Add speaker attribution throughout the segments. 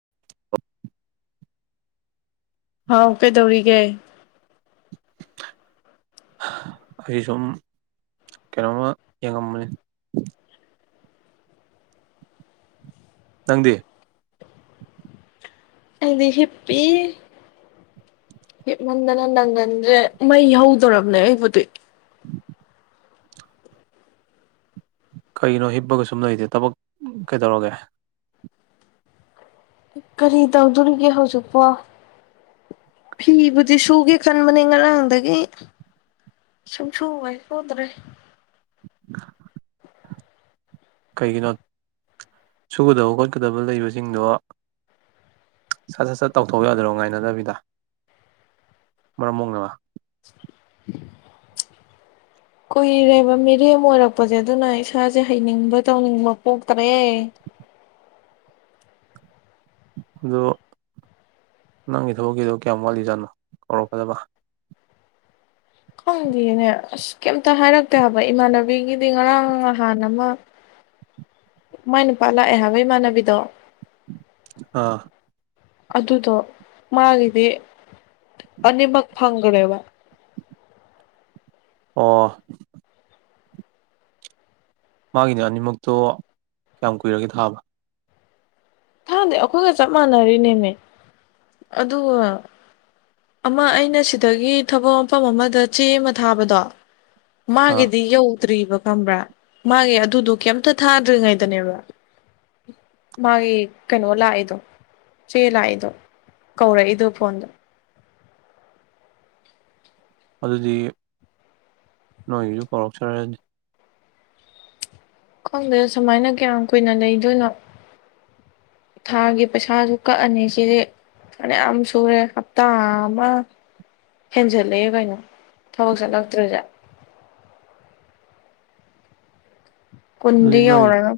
Speaker 1: [unintelligible]
Speaker 2: ꯍꯥꯎ ꯀꯩꯗꯧꯔꯤꯒꯦ꯫
Speaker 1: ꯍ ꯑꯩ ꯁꯨꯝ ꯀꯩꯅꯣꯝꯃ ꯌꯦꯡꯉꯝꯕꯅꯤ꯫ ꯅꯪꯗꯤ꯫
Speaker 2: ꯑꯩꯗꯤ ꯍꯤꯞꯄꯤ ꯍꯤꯞꯃꯟꯗꯅ ꯅꯪꯒꯟꯖꯦ ꯃꯩ ꯍꯧꯗꯣꯔꯕꯅꯦ ꯑꯩꯕꯨꯗꯤ꯫
Speaker 1: ꯀꯩꯒꯤꯅꯣ ꯍꯤꯞꯄꯒ ꯁꯨꯝ ꯂꯩꯖꯦ ꯊꯕꯛ ꯀꯩꯗꯧꯔꯒꯦ
Speaker 2: ꯀꯔꯤ ꯇꯧꯗꯣꯔꯤꯒꯦ ꯍꯧꯖꯤꯛꯄꯣ ꯐꯤꯕꯨꯗꯤ ꯁꯨꯒꯦ ꯈꯟꯕꯅꯦ ꯉꯔꯥꯡꯗꯒꯤ ꯁꯨꯡꯁꯨ ꯍꯦꯛ ꯁꯨꯗ꯭ꯔꯦ꯫
Speaker 1: [unintelligible] ꯀꯩꯒꯤꯅꯣ ꯁꯨꯒꯗꯕ ꯈꯣꯠꯀꯗꯕ ꯂꯩꯕꯁꯤꯡꯗꯣ ꯁꯠ ꯁꯠ ꯁꯠ ꯇꯧꯊꯣꯛ ꯌꯥꯗꯔꯣ ꯉꯥꯏꯅꯗꯕꯤꯗ ꯃꯔꯝꯃꯣꯛꯅꯕ꯫
Speaker 2: ꯀꯨꯏꯔꯦꯕ ꯃꯤꯔꯦꯝ ꯑꯣꯏꯔꯛꯄꯖꯦ ꯑꯗꯨꯅ ꯏꯁꯥꯖꯦ ꯍꯩꯅꯤꯡꯕ ꯇꯧꯅꯤꯡꯕ ꯄꯣꯛꯇꯔꯦ꯫
Speaker 1: ꯑꯗꯨ ꯅꯪꯒꯤ ꯊꯕꯛꯀꯤꯗꯣ ꯀꯌꯥꯝ ꯋꯥꯠꯂꯤꯖꯥꯠꯅꯣ ꯀꯧꯔꯛꯀꯗꯕ꯫
Speaker 2: ꯈꯪꯗꯦꯅꯦ ꯑꯁ ꯀꯩꯝꯇ ꯍꯥꯏꯔꯛꯇꯦ ꯍꯥꯏꯕ ꯏꯃꯥꯟꯅꯕꯤꯒꯤꯗꯤ ꯉꯔꯥꯡ ꯉꯍꯥꯟ ꯑꯃ ꯃꯥꯏ ꯅꯨꯄꯥ ꯂꯥꯛꯑꯦ ꯍꯥꯏꯕ ꯏꯃꯥꯟꯅꯕꯤꯗꯣ꯫
Speaker 1: ꯑꯥ꯫
Speaker 2: ꯑꯗꯨꯗꯣ ꯃꯥꯒꯤꯗꯤ ꯑꯅꯤꯃꯛ ꯐꯪꯒꯔꯦꯕ
Speaker 1: ꯑꯣ꯫ ꯃꯥꯒꯤꯅ ꯑꯅꯤꯃꯛꯇꯣ ꯀꯌꯥꯝ ꯀꯨꯏꯔꯒꯦ ꯊꯥꯕ꯫
Speaker 2: ꯊꯥꯏꯟꯗꯤ ꯑꯩꯈꯣꯏꯒ ꯆꯞ ꯃꯥꯟꯅꯔꯤꯅꯦꯃꯤ ꯑꯗꯨꯒ ꯑꯃ ꯑꯩꯅ ꯁꯤꯗꯒꯤ ꯊꯕꯛ ꯃꯐꯝ ꯑꯃꯗ ꯆꯦ ꯑꯃ ꯊꯥꯕꯗꯣ
Speaker 1: ꯑꯥ
Speaker 2: ꯃꯥꯒꯤꯗꯤ ꯌꯧ ꯇ꯭ꯔꯤꯕ ꯈꯪꯕ꯭ꯔꯥ ꯃꯥꯒꯤ ꯑꯗꯨꯗꯣ ꯀꯩꯝꯇ ꯊꯥꯗ꯭ꯔꯤꯉꯩꯗꯅꯦꯕ ꯃꯥꯒꯤ ꯀꯩꯅꯣ ꯂꯥꯛꯏꯗꯣ ꯆꯦ ꯂꯥꯛꯏꯗꯣ ꯀꯧꯔꯛꯏꯗꯣ ꯐꯣꯟꯗ
Speaker 1: ꯑꯗꯨꯗꯤ ꯅꯣꯏꯒꯤꯁꯨ ꯀꯧꯔꯛꯆꯔꯅꯤ꯫
Speaker 2: ꯈꯪꯗꯦꯗ ꯁꯨꯃꯥꯏꯅ ꯀꯌꯥꯝ ꯀꯨꯏꯅ ꯂꯩꯗꯣꯏꯅꯣ ꯊꯥꯒꯤ ꯄꯩꯁꯥꯁꯨ ꯀꯛꯑꯅꯤ ꯁꯤꯗꯤ ꯐꯅꯌꯥꯝ ꯁꯨꯔꯦ ꯍꯞꯇꯥ ꯑꯃ ꯍꯦꯟꯖꯜꯂꯦ ꯀꯩꯅꯣ ꯊꯕꯛ ꯆꯠꯂꯛꯇ꯭ꯔꯤꯖꯦ꯫ [unintelligible] ꯀꯨꯟꯗꯤ
Speaker 1: ꯑꯗꯨꯗꯤ ꯅꯣꯏ
Speaker 2: ꯌꯧꯔꯔꯣꯢ꯫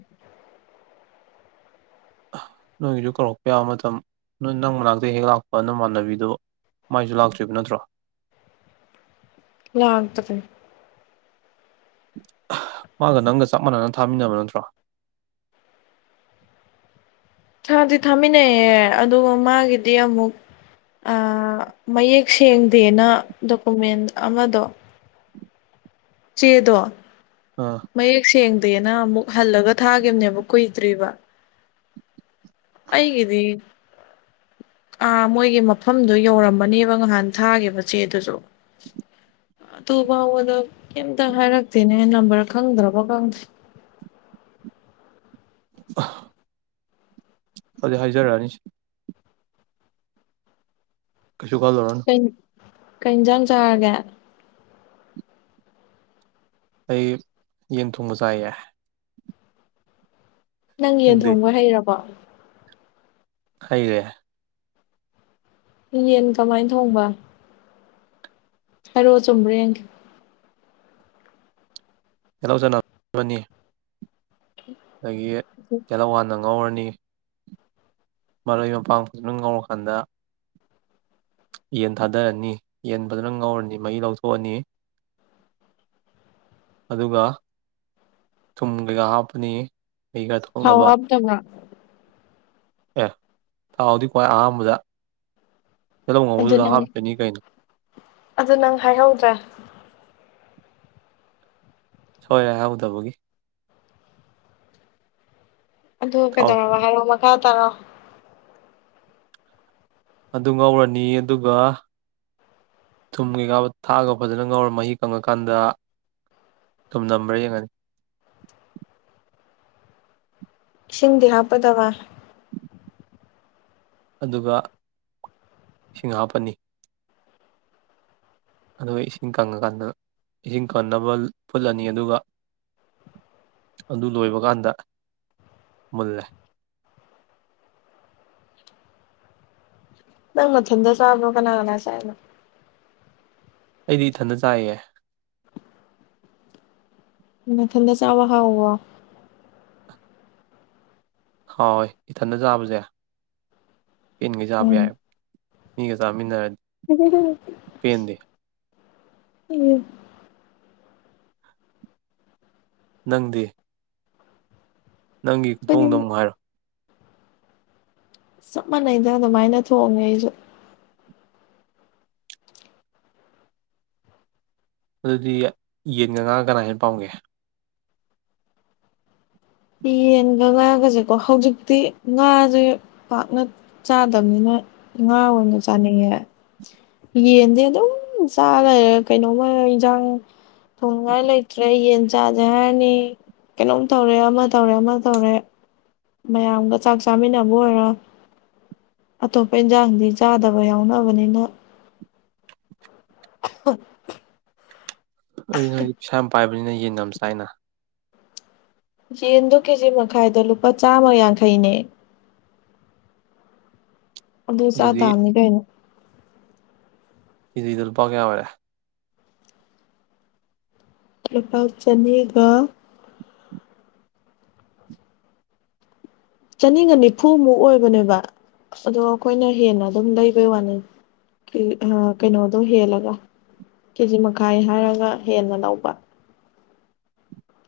Speaker 1: ꯑꯍ ꯅꯣꯏꯒꯤꯗꯨ ꯀꯧꯔꯛꯄ ꯌꯥꯕ ꯃꯇꯝ ꯅ ꯅꯪ ꯃꯅꯥꯛꯇ ꯍꯦꯛ ꯂꯥꯛꯄ ꯅꯃꯥꯟꯅꯕꯤꯗꯣ ꯃꯥꯏꯁꯨ ꯂꯥꯛꯇ꯭ꯔꯤꯕ ꯅꯠꯇ꯭ꯔꯣ꯫
Speaker 2: ꯂꯥꯛꯇꯔꯤ꯫
Speaker 1: ꯃꯥꯒ ꯅꯪꯒ ꯆꯞ ꯃꯥꯟꯅꯅ ꯊꯥꯃꯤꯟꯅꯕ ꯅꯠꯇ꯭ꯔꯣ?
Speaker 2: ꯊꯥꯗꯤ ꯊꯥꯃꯤꯟꯅꯩꯌꯦ ꯑꯗꯨꯒ ꯃꯥꯒꯤꯗꯤ ꯑꯃꯨꯛ ꯑ ꯃꯌꯦꯛ ꯁꯦꯡꯗꯦꯅ ꯗꯣꯀꯨꯃꯦꯟ ꯑꯃꯗꯣ ꯆꯦꯗꯣ
Speaker 1: ꯑꯥ
Speaker 2: ꯃꯥꯌꯦꯛ ꯁꯦꯡ ꯇꯦꯅ ꯑꯃꯨꯛ ꯍꯜꯂꯒ ꯊꯥꯒꯤꯝꯅꯦꯕ ꯀꯨꯏꯗ꯭ꯔꯤꯕ꯫ ꯑꯩꯒꯤꯗꯤ ꯑ ꯃꯣꯏꯒꯤ ꯃꯐꯝꯗꯨ ꯌꯧꯔꯝꯃꯅꯤꯕ ꯉꯍꯥꯟ ꯊꯥꯒꯤꯕ ꯆꯦꯗꯨꯖꯨ ꯑꯗꯨ ꯕꯥꯎꯕꯗꯣ ꯀ꯭ꯌꯝꯇ ꯍꯥꯏꯔꯛꯇꯦꯅꯦ ꯅꯝꯕꯔ ꯈꯪꯗ꯭ꯔꯕ ꯀꯪꯗꯦ꯫
Speaker 1: ꯑꯍ ꯑꯗꯨꯗꯤ ꯍꯥꯏꯖꯔꯑꯅꯤꯁꯦ꯫ ꯀꯩꯁꯨ ꯈꯜꯂꯨꯔꯅꯨ꯫
Speaker 2: ꯀꯩ ꯌꯦꯟꯖꯥꯡ ꯆꯥꯔꯒꯦ?
Speaker 1: ꯑꯩ ꯌꯦꯟ ꯊꯣꯡꯕ ꯆꯥꯏ ꯌꯦ꯫
Speaker 2: ꯅꯪ ꯌꯦꯟ
Speaker 1: ꯅꯪꯗꯤ
Speaker 2: ꯊꯣꯡꯕ ꯍꯩꯔꯕꯣ?
Speaker 1: ꯍꯩꯔꯦ꯫
Speaker 2: ꯌꯦꯟ ꯀꯃꯥꯏꯟ ꯊꯣꯡꯕ? ꯍꯥꯏꯔꯛꯑꯣ ꯆꯨꯝꯕ꯭ꯔ ꯌꯦꯡꯒꯦ꯫
Speaker 1: ꯇꯦꯂꯧ ꯆꯅꯝ [unintelligible] ꯑꯗꯒꯤ ꯇꯦꯂꯧ ꯍꯥꯟꯅ ꯉꯧꯔꯅꯤ꯫ ꯃꯔꯣꯏ ꯃꯄꯥꯡ ꯐꯖꯅ ꯉꯧꯔꯀꯥꯟꯗ ꯌꯦꯟ ꯊꯥꯗꯔꯅꯤ ꯌꯦꯟ ꯐꯖꯅ ꯉꯧꯔꯅꯤ ꯃꯍꯤ ꯂꯧꯊꯣꯛꯑꯅꯤ ꯑꯗꯨꯒ ꯊꯨꯝ ꯀꯩꯀꯥ ꯍꯥꯞꯄꯅꯤ꯫ ꯃꯍꯤ ꯈꯔ
Speaker 2: ꯊꯥꯎ
Speaker 1: ꯊꯣꯛꯅꯕ
Speaker 2: ꯍꯥꯞꯇꯕ꯭ꯔꯥ꯫
Speaker 1: ꯑꯦ ꯊꯥꯎꯗꯤ ꯈ꯭ꯋꯥꯏ ꯑꯍꯥꯥꯝꯕꯗ꯫ ꯇꯦꯂꯧ
Speaker 2: ꯑꯗꯨ
Speaker 1: ꯉꯧꯕꯗꯨꯗ
Speaker 2: ꯅꯪ
Speaker 1: ꯍꯥꯞꯇꯣꯏꯅꯤ ꯀꯩꯅꯣ꯫
Speaker 2: ꯑꯗꯨ ꯅꯪ ꯍꯥꯏꯍꯧꯗ꯭ꯔ
Speaker 1: ꯁꯣꯏꯔꯦ ꯍꯥꯏꯍꯧꯗꯕꯒꯤ꯫
Speaker 2: ꯑꯗꯨꯒ
Speaker 1: ꯊꯥꯎ
Speaker 2: ꯀꯩꯗꯧꯔꯕ ꯍꯥꯏꯔꯑꯣ ꯃꯛ [unintelligible]
Speaker 1: ꯑꯗꯨ ꯉꯧꯔꯅꯤ ꯑꯗꯨꯒ ꯊꯨꯝ ꯀꯩꯀꯥ ꯊꯥꯛꯑꯒ ꯐꯖꯅ ꯉꯧꯔ ꯃꯍꯤ ꯀꯪꯉꯀꯥꯟꯗ ꯊꯨꯝ ꯅꯝꯕ꯭ꯔꯥ ꯌꯦꯡꯉꯅꯤ꯫
Speaker 2: ꯏꯁꯤꯡꯗꯤ ꯍꯥꯞꯄꯣꯏꯗꯕ꯫
Speaker 1: ꯑꯗꯨꯒ ꯏꯁꯤꯡ ꯍꯥꯞꯄꯅꯤ꯫ ꯑꯗꯨꯒ ꯏꯁꯤꯡ ꯀꯪꯉꯀꯥꯟꯗ ꯏꯁꯤꯡ ꯀꯟꯅꯕ ꯐꯨꯠꯂꯅꯤ ꯑꯗꯨꯒ ꯑꯗꯨ ꯂꯣꯏꯕ ꯀꯥꯟꯗ ꯃꯨꯜꯂꯦ꯫
Speaker 2: ꯅꯪ ꯃꯊꯟꯗ ꯆꯥꯕ꯭ꯔꯣ ꯀꯅꯥ ꯀꯅꯥ ꯆꯥꯏꯅꯣ꯫
Speaker 1: ꯑꯩꯗꯤ ꯏꯊꯟꯗ ꯆꯥꯏꯌꯦ꯫
Speaker 2: ꯅꯊꯟꯗ ꯆꯥꯕ ꯍꯥꯎꯕ꯭ꯔꯣ꯫
Speaker 1: ꯍꯥꯎꯌꯦ ꯏꯊꯟꯗ ꯆꯥꯕꯁ ꯄꯦꯟꯒꯩ ꯆꯥꯕ
Speaker 2: ꯎꯝ
Speaker 1: ꯌꯥꯏ꯫ ꯃꯤꯒ ꯆꯃꯤꯟꯅꯔ
Speaker 2: [unintelligible] ꯎꯝ꯫
Speaker 1: ꯅꯪꯗꯤ꯫ ꯅꯪꯒꯤ ꯈꯨꯊꯣꯡꯗꯣ ꯑꯃꯨꯛ ꯍꯥꯏꯔꯣ꯫
Speaker 2: ꯆꯞ ꯃꯥꯟꯅꯩꯗ ꯑꯗꯨꯃꯥꯏꯅ ꯊꯣꯡꯉꯦ ꯑꯩꯖꯨ꯫
Speaker 1: ꯑꯗꯨꯗꯤ ꯌꯦꯟꯒ ꯉꯥꯒ ꯀꯅꯥꯅ ꯍꯦꯟ ꯄꯥꯝꯒꯦ꯫
Speaker 2: ꯌꯦꯟꯒ ꯉꯥꯒꯁꯦꯀꯣ ꯍꯧꯖꯤꯛꯇꯤ ꯉꯥꯖꯦ ꯄꯥꯛꯅ ꯆꯥꯗꯝꯅꯤꯅ ꯉꯥ ꯑꯣꯏꯅ ꯆꯥꯅꯤꯡꯉꯦ꯫ ꯌꯦꯟꯗꯤ ꯑꯗꯨꯝ ꯆꯥ ꯂꯩꯔꯦ ꯀꯩꯅꯣꯝꯃ ꯏꯟꯖꯥꯡ ꯊꯣꯡꯅꯤꯉꯥꯏ ꯂꯩꯇ꯭ꯔꯦ ꯌꯦꯟ ꯆꯥꯥꯖꯦ ꯍꯥꯏꯔꯅꯤ ꯀꯩꯅꯣꯝ ꯇꯧꯔꯦ ꯑꯃ ꯇꯧꯔꯦ ꯑꯃ ꯇꯧꯔꯦ꯫ ꯃꯌꯥꯝꯒ ꯆꯥꯛ ꯆꯥꯃꯤꯟꯅꯕ ꯑꯣꯏꯔꯣ ꯑꯇꯣꯞꯄ ꯏꯟꯖꯥꯡꯗꯤ ꯆꯥꯗꯕ ꯌꯥꯎꯅꯕꯅꯤꯅ [unintelligible]
Speaker 1: ꯑꯗꯤ ꯅꯣꯏꯗꯤ ꯄꯩꯁꯥ ꯌꯥꯝ ꯄꯥꯏꯕ꯫ [unintelligible] ꯌꯦꯟꯒ ꯌꯥꯝ ꯆꯥꯏꯅ
Speaker 2: ꯌꯦꯟꯗꯨ ꯀꯦꯖꯤ ꯃꯈꯥꯏꯗ ꯂꯨꯄꯥ ꯆꯥꯃ ꯌꯥꯡꯈꯩꯅꯦ꯫ ꯑꯗꯨ ꯆꯥ
Speaker 1: ꯑꯗꯨꯗꯤ
Speaker 2: ꯇꯥꯝꯅꯤ ꯀꯩꯅꯣ꯫
Speaker 1: ꯀꯦꯖꯤꯗ ꯂꯨꯄꯥ ꯀꯌꯥ ꯑꯣꯏꯔꯦ꯫
Speaker 2: ꯂꯨꯄꯥ ꯆꯅꯤꯒ ꯆꯅꯤꯒ ꯅꯤꯐꯨꯃꯨꯛ ꯑꯣꯏꯕꯅꯦꯕ ꯑꯗꯣ ꯑꯈꯣꯏꯅ ꯍꯦꯟꯅ ꯑꯗꯨꯝ ꯂꯩꯕꯩ ꯋꯥꯅꯦ ꯀꯦ ꯑꯥ ꯀꯩꯅꯣꯗꯣ ꯍꯦꯜꯂꯒ ꯀꯦꯖꯤ ꯃꯈꯥꯏ ꯍꯥꯏꯔꯒ ꯍꯦꯟꯅ ꯂꯧꯕ꯫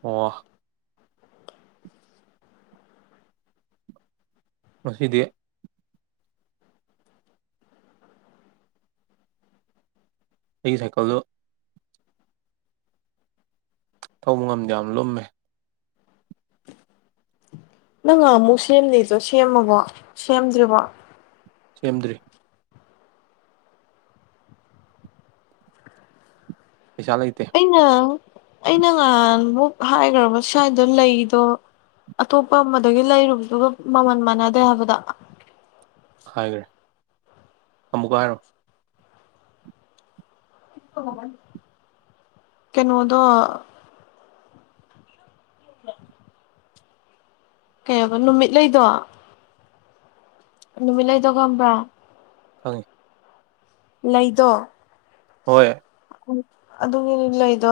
Speaker 1: ꯋꯥ꯫ ꯉꯁꯤꯗꯤ ꯑꯩꯒꯤ ꯁꯥꯏꯀꯜꯗꯣ ꯊꯧꯕ ꯉꯝꯗꯦ ꯌꯥꯝ ꯂꯨꯝꯃꯦ꯫
Speaker 2: ꯅꯪ ꯉꯥꯍꯟꯃꯨꯛ ꯁꯦꯝꯅꯤꯗꯣ ꯁꯦꯝꯃꯕꯣ ꯁꯦꯝꯗ꯭ꯔꯤꯕꯣ꯫
Speaker 1: ꯁꯦꯝꯗ꯭ꯔꯤ꯫ ꯄꯩꯁꯥ ꯂꯩꯇꯦ
Speaker 2: ꯑꯩꯅ ꯑꯩꯅ ꯉꯍꯥꯟꯃꯨꯛ ꯍꯥꯏꯈ꯭ꯔꯕ ꯁ꯭ꯋꯥꯏꯗ ꯂꯩꯗꯣ ꯑꯇꯣꯞꯄ ꯑꯃꯗꯒꯤ ꯂꯩꯔꯨꯕꯗꯨꯒ ꯃꯃꯜ ꯃꯥꯟꯅꯗꯦ ꯍꯥꯏꯕꯗꯣ
Speaker 1: ꯍꯥꯏꯒꯔ꯭ꯦ ꯑꯃꯨꯀ ꯍꯥꯏꯔꯣ
Speaker 2: [unintelligible] ꯀꯩꯅꯣꯗꯣ [inaudible] ꯀꯩꯑꯕ ꯅꯨꯃꯤꯠꯂꯩꯗꯣ ꯅꯨꯃꯤꯠꯂꯩꯗꯣ ꯈꯪꯕ꯭ꯔꯥ
Speaker 1: ꯈꯪꯉꯤ
Speaker 2: ꯂꯩꯗꯣ [unintelligible]
Speaker 1: ꯍꯣꯏ
Speaker 2: ꯑꯗꯨꯒꯤ ꯂꯩꯗꯣ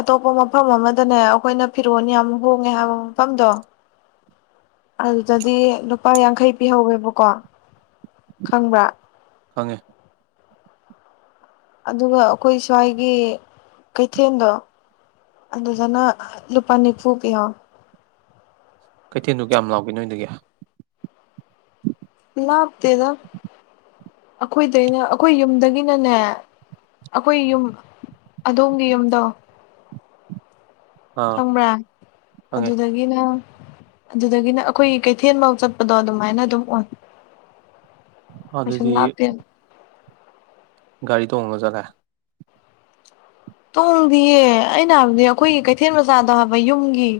Speaker 2: ꯑꯇꯣꯞꯄ ꯃꯐꯝ ꯑꯃꯗꯅꯦ ꯑꯈꯣꯏꯅ ꯐꯤꯔꯣꯜ ꯌꯥꯝ ꯍꯣꯡꯉꯦ ꯍꯥꯏꯕ ꯃꯐꯝꯗꯣ ꯑꯗꯨꯗꯗꯤ ꯂꯨꯄꯥ ꯌꯥꯡꯈꯩ ꯄꯤꯍꯧꯋꯦꯕꯀꯣ ꯈꯪꯕ꯭ꯔꯥ
Speaker 1: ꯈꯪꯉꯦ
Speaker 2: ꯑꯗꯨꯒ ꯑꯈꯣꯏ ꯁ꯭ꯋꯥꯏꯒꯤ ꯀꯩꯊꯦꯜꯗꯣ ꯑꯗꯨꯗꯅ ꯂꯨꯄꯥ ꯅꯤꯐꯨ ꯄꯤ [unintelligible]
Speaker 1: ꯀꯩꯊꯦꯜꯗꯨ ꯀꯌꯥꯝ ꯂꯥꯞꯀꯦ ꯅꯣꯏꯗꯒꯤ
Speaker 2: ꯂꯥꯞꯇꯦꯗ ꯑꯈꯣꯏꯗꯩꯅ ꯑꯈꯣꯏ ꯌꯨꯝꯗꯒꯤꯅꯅꯦ ꯑꯈꯣꯏ ꯌꯨꯝ ꯑꯗꯣꯝꯒꯤ ꯌꯨꯝꯗꯣ
Speaker 1: ꯑꯥ
Speaker 2: ꯈꯪꯕ꯭ꯔꯥ
Speaker 1: ꯈꯪꯉꯦ
Speaker 2: ꯑꯗꯨꯗꯒꯤꯅ ꯑꯗꯨꯗꯒꯤꯅ ꯑꯈꯣꯏꯒꯤ ꯀꯩꯊꯦꯜꯐꯧ ꯆꯠꯄꯗꯣ ꯑꯗꯨꯃꯥꯏꯅ ꯑꯗꯨꯝ ꯑꯣꯏ ꯀꯩꯁꯨꯝ
Speaker 1: ꯑꯗꯗꯤ
Speaker 2: ꯂꯥꯞꯇꯦ
Speaker 1: ꯒꯥꯔꯤ ꯇꯣꯉꯒ ꯆꯠꯂꯦ
Speaker 2: ꯇꯣꯡꯗꯤꯌꯦ ꯑꯩꯅ ꯍꯥꯏꯕꯗꯤ ꯑꯩꯈꯣꯏꯒꯤ ꯀꯩꯊꯦꯜ ꯃꯆꯥꯗꯣ ꯍꯥꯏꯕ ꯌꯨꯝꯒꯤ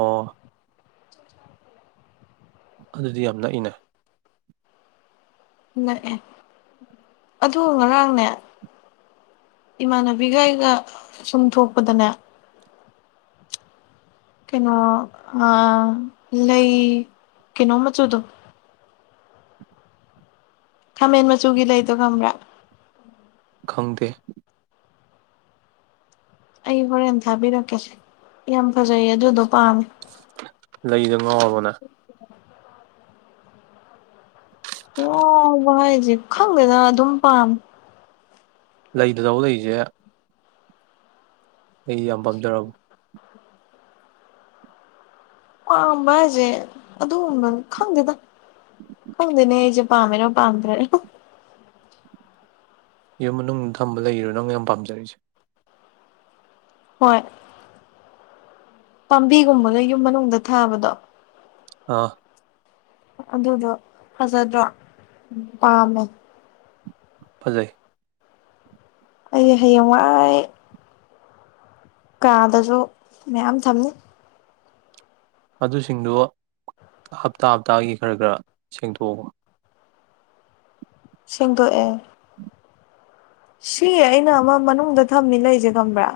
Speaker 1: ꯑꯣ ꯑꯗꯨꯗꯤ ꯌꯥꯝ ꯅꯛꯏꯅ
Speaker 2: ꯅꯛꯑꯦ ꯑꯗꯨ ꯉꯔꯥꯡꯅꯦ ꯏꯃꯥꯟꯅꯕꯤꯒ ꯑꯩꯒ ꯁꯨꯝ ꯊꯣꯛꯄꯗꯅꯦ ꯀꯩꯅꯣ ꯑꯥ ꯂꯩ ꯀꯩꯅꯣ ꯃꯆꯨꯗꯣ ꯈꯥꯃꯦꯟ ꯃꯆꯨꯒꯤ ꯂꯩꯗꯣ ꯈꯪꯕ꯭ꯔꯥ
Speaker 1: ꯈꯪꯗꯦ
Speaker 2: ꯑꯩ ꯍꯣꯔꯦꯟ ꯊꯥꯕꯤꯔꯛꯀꯦꯁꯦ ꯌꯥꯝ ꯐꯖꯩꯌꯦ ꯑꯗꯨꯗꯣ ꯄꯥꯝꯃꯦ
Speaker 1: ꯂꯩꯗ ꯉꯥꯎꯔꯕꯣ ꯅꯪ
Speaker 2: ꯉꯥꯎꯕ ꯍꯥꯏꯁꯦ ꯈꯪꯗꯦꯗ ꯑꯗꯨꯝ ꯄꯥꯝꯃꯤ
Speaker 1: ꯂꯩꯗ ꯊꯧ ꯂꯩꯖꯦ ꯑꯩ ꯌꯥꯝ ꯄꯥꯝꯖꯕ꯭ꯔ
Speaker 2: ꯄꯥꯝꯕ ꯍꯥꯏꯁꯦ ꯑꯗꯨꯒꯨꯝꯕ ꯈꯪꯗꯦꯗ ꯈꯪꯗꯦꯅꯦ ꯑꯩꯁꯦ ꯄꯥꯝꯃꯦꯔꯥ ꯄꯥꯝꯗ꯭ꯔꯦꯔ
Speaker 1: ꯌꯨꯝ ꯃꯅꯨꯡꯗ ꯊꯝꯕ ꯂꯩꯔꯨ ꯅꯪꯅ ꯌꯥꯝ ꯄꯥꯝꯖꯔꯤꯁꯦ
Speaker 2: ꯍꯣꯏ ꯄꯥꯝꯕꯤꯒꯨꯝꯕꯒ ꯌꯨꯝ ꯃꯅꯨꯡꯗ ꯊꯥꯕꯗꯣ
Speaker 1: ꯑꯥ
Speaker 2: ꯑꯗꯨꯗꯣ ꯐꯖꯗ꯭ꯔꯣ ꯄꯥꯝꯃꯦ
Speaker 1: ꯐꯖꯩ
Speaker 2: ꯑꯩ ꯍꯌꯦꯡꯋꯥꯏ ꯀꯥꯗꯁꯨ ꯃꯌꯥꯝ ꯊꯝꯅꯤ
Speaker 1: ꯑꯗꯨꯁꯤꯡꯗꯨ ꯍꯞꯇꯥ ꯍꯞꯇꯥꯒꯤ ꯈꯔ ꯈꯔ ꯁꯦꯡꯗꯣꯛꯑꯣ
Speaker 2: ꯁꯦꯡꯗꯣꯛꯑꯦ ꯁꯤ ꯑꯩꯅ ꯑꯃ ꯃꯅꯨꯡꯗ ꯊꯝꯃꯤ ꯂꯩꯁꯦ ꯈꯝꯕ꯭ꯔꯥ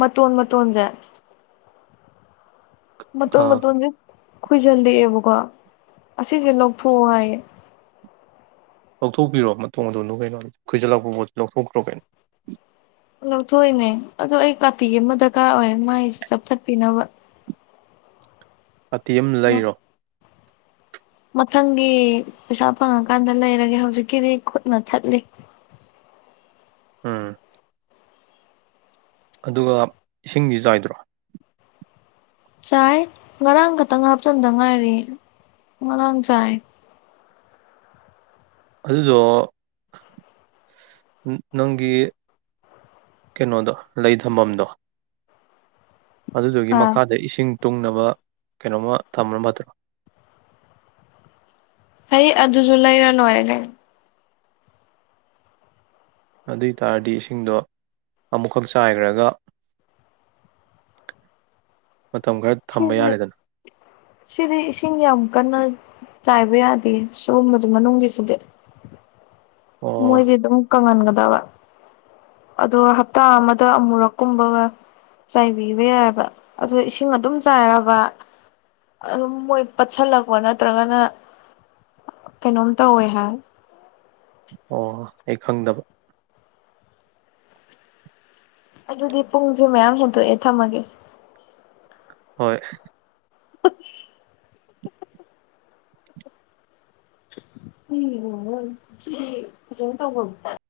Speaker 2: ꯃꯇꯣꯟ ꯃꯇꯣꯟꯖꯦ ꯃꯇꯣꯟ
Speaker 1: ꯑꯥ
Speaker 2: ꯃꯇꯣꯟ ꯖꯤ ꯈꯣꯏꯖꯤꯜꯂꯛꯑꯦꯕꯀꯣ ꯑꯁꯤꯁꯦ ꯂꯧꯊꯣꯛꯑꯣ ꯍꯥꯏꯌꯦ
Speaker 1: ꯂꯧꯊꯣꯛꯄꯤꯔꯣ ꯃꯇꯣꯟ ꯃꯇꯣꯟ ꯗꯣ ꯀꯩꯅꯣ ꯈꯣꯏꯖꯤꯜꯂꯛꯄ ꯂꯧꯊꯣꯛꯈ꯭ꯔꯣ ꯀꯩꯅꯣ
Speaker 2: ꯂꯧꯊꯣꯛꯏꯅꯦ ꯑꯗꯨ ꯑꯩ ꯀꯥꯇꯤ ꯑꯃ ꯗꯔꯀꯥꯔ ꯑꯣꯏ ꯃꯥꯏꯁꯦ ꯆꯥꯊꯠꯄꯤꯅꯕ
Speaker 1: ꯀꯥꯇꯤ ꯑꯃ ꯂꯩꯔꯣ
Speaker 2: ꯃꯊꯪꯒꯤ ꯄꯩꯁꯥ ꯐꯪꯉꯀꯥꯟꯗ ꯂꯩꯔꯒꯦ ꯍꯧꯖꯤꯛꯀꯤꯗꯤ ꯈꯨꯠꯅ ꯊꯠꯂꯤ
Speaker 1: ꯑꯝ ꯑꯗꯨꯒ ꯏꯁꯤꯡꯗꯤ ꯆꯥꯏꯗ꯭ꯔꯣ
Speaker 2: ꯆꯥꯏ ꯉꯔꯥꯡ ꯈꯛꯇꯪ ꯍꯥꯞꯆꯟꯗ ꯉꯥꯏꯔꯤ ꯉꯔꯥꯡ ꯆꯥꯏ
Speaker 1: ꯑꯗꯨꯗꯣ ꯅꯪꯒꯤ ꯀꯩꯅꯣꯗꯣ ꯂꯩ ꯊꯝꯐꯝꯗꯣ ꯑꯗꯨꯗꯨꯒꯤ
Speaker 2: ꯑꯥ
Speaker 1: ꯃꯈꯥꯗ ꯏꯁꯤꯡ ꯇꯨꯡꯅꯕ ꯀꯩꯅꯣꯝꯃ ꯊꯝꯔ ꯃꯇ
Speaker 2: ꯑꯦ ꯑꯗꯨꯁꯨ ꯂꯩꯔ ꯅꯣꯏꯔ ꯀꯩꯅꯣ
Speaker 1: ꯑꯗꯨ ꯑꯣꯏ ꯇꯥꯔꯗꯤ ꯏꯁꯤꯡꯗꯣ ꯑꯃꯨꯛꯈꯛ ꯆꯥꯏꯈ꯭ꯔꯒ ꯃꯇꯝ ꯈꯔ ꯊꯝꯕ
Speaker 2: ꯁꯤꯗꯤ
Speaker 1: ꯌꯥꯔꯦꯗꯅ
Speaker 2: ꯁꯤꯗꯤ ꯏꯁꯤꯡ ꯌꯥꯝ ꯀꯟꯅ ꯆꯥꯏꯕ ꯌꯥꯗꯦ ꯁꯤꯒꯨꯝꯕꯗ ꯃꯅꯨꯡꯒꯤꯁꯤꯗꯤ
Speaker 1: ꯑꯣ
Speaker 2: ꯃꯣꯏꯗꯤ ꯑꯗꯨꯝ ꯀꯪꯍꯟꯒ ꯑꯗꯨꯒ ꯍꯞꯇꯥ ꯑꯃꯗ ꯑꯃꯨꯔꯛꯀꯨꯝꯕꯒ ꯆꯥꯏꯕꯤꯕ ꯌꯥꯏꯕ ꯑꯗꯨ ꯏꯁꯤꯡ ꯑꯗꯨꯝ ꯆꯥꯏꯔꯕ ꯑꯗꯨꯝ ꯃꯣꯏ ꯄꯠꯁꯜꯂꯛꯄ ꯅꯠꯇ꯭ꯔꯒꯅ ꯀꯩꯅꯣꯝ ꯇꯧꯋꯦ ꯍꯥꯏ
Speaker 1: ꯑꯣ ꯑꯩ ꯈꯪꯗꯕ
Speaker 2: ꯑꯗꯨꯗꯤ ꯄꯨꯡꯁꯦ ꯃꯌꯥꯝ ꯍꯦꯟꯗꯣꯛꯑꯦ ꯊꯝꯃꯒꯦ
Speaker 1: ꯍꯣꯏ
Speaker 2: [unintelligible] [inaudible] ꯐꯖꯅ ꯇꯧꯕ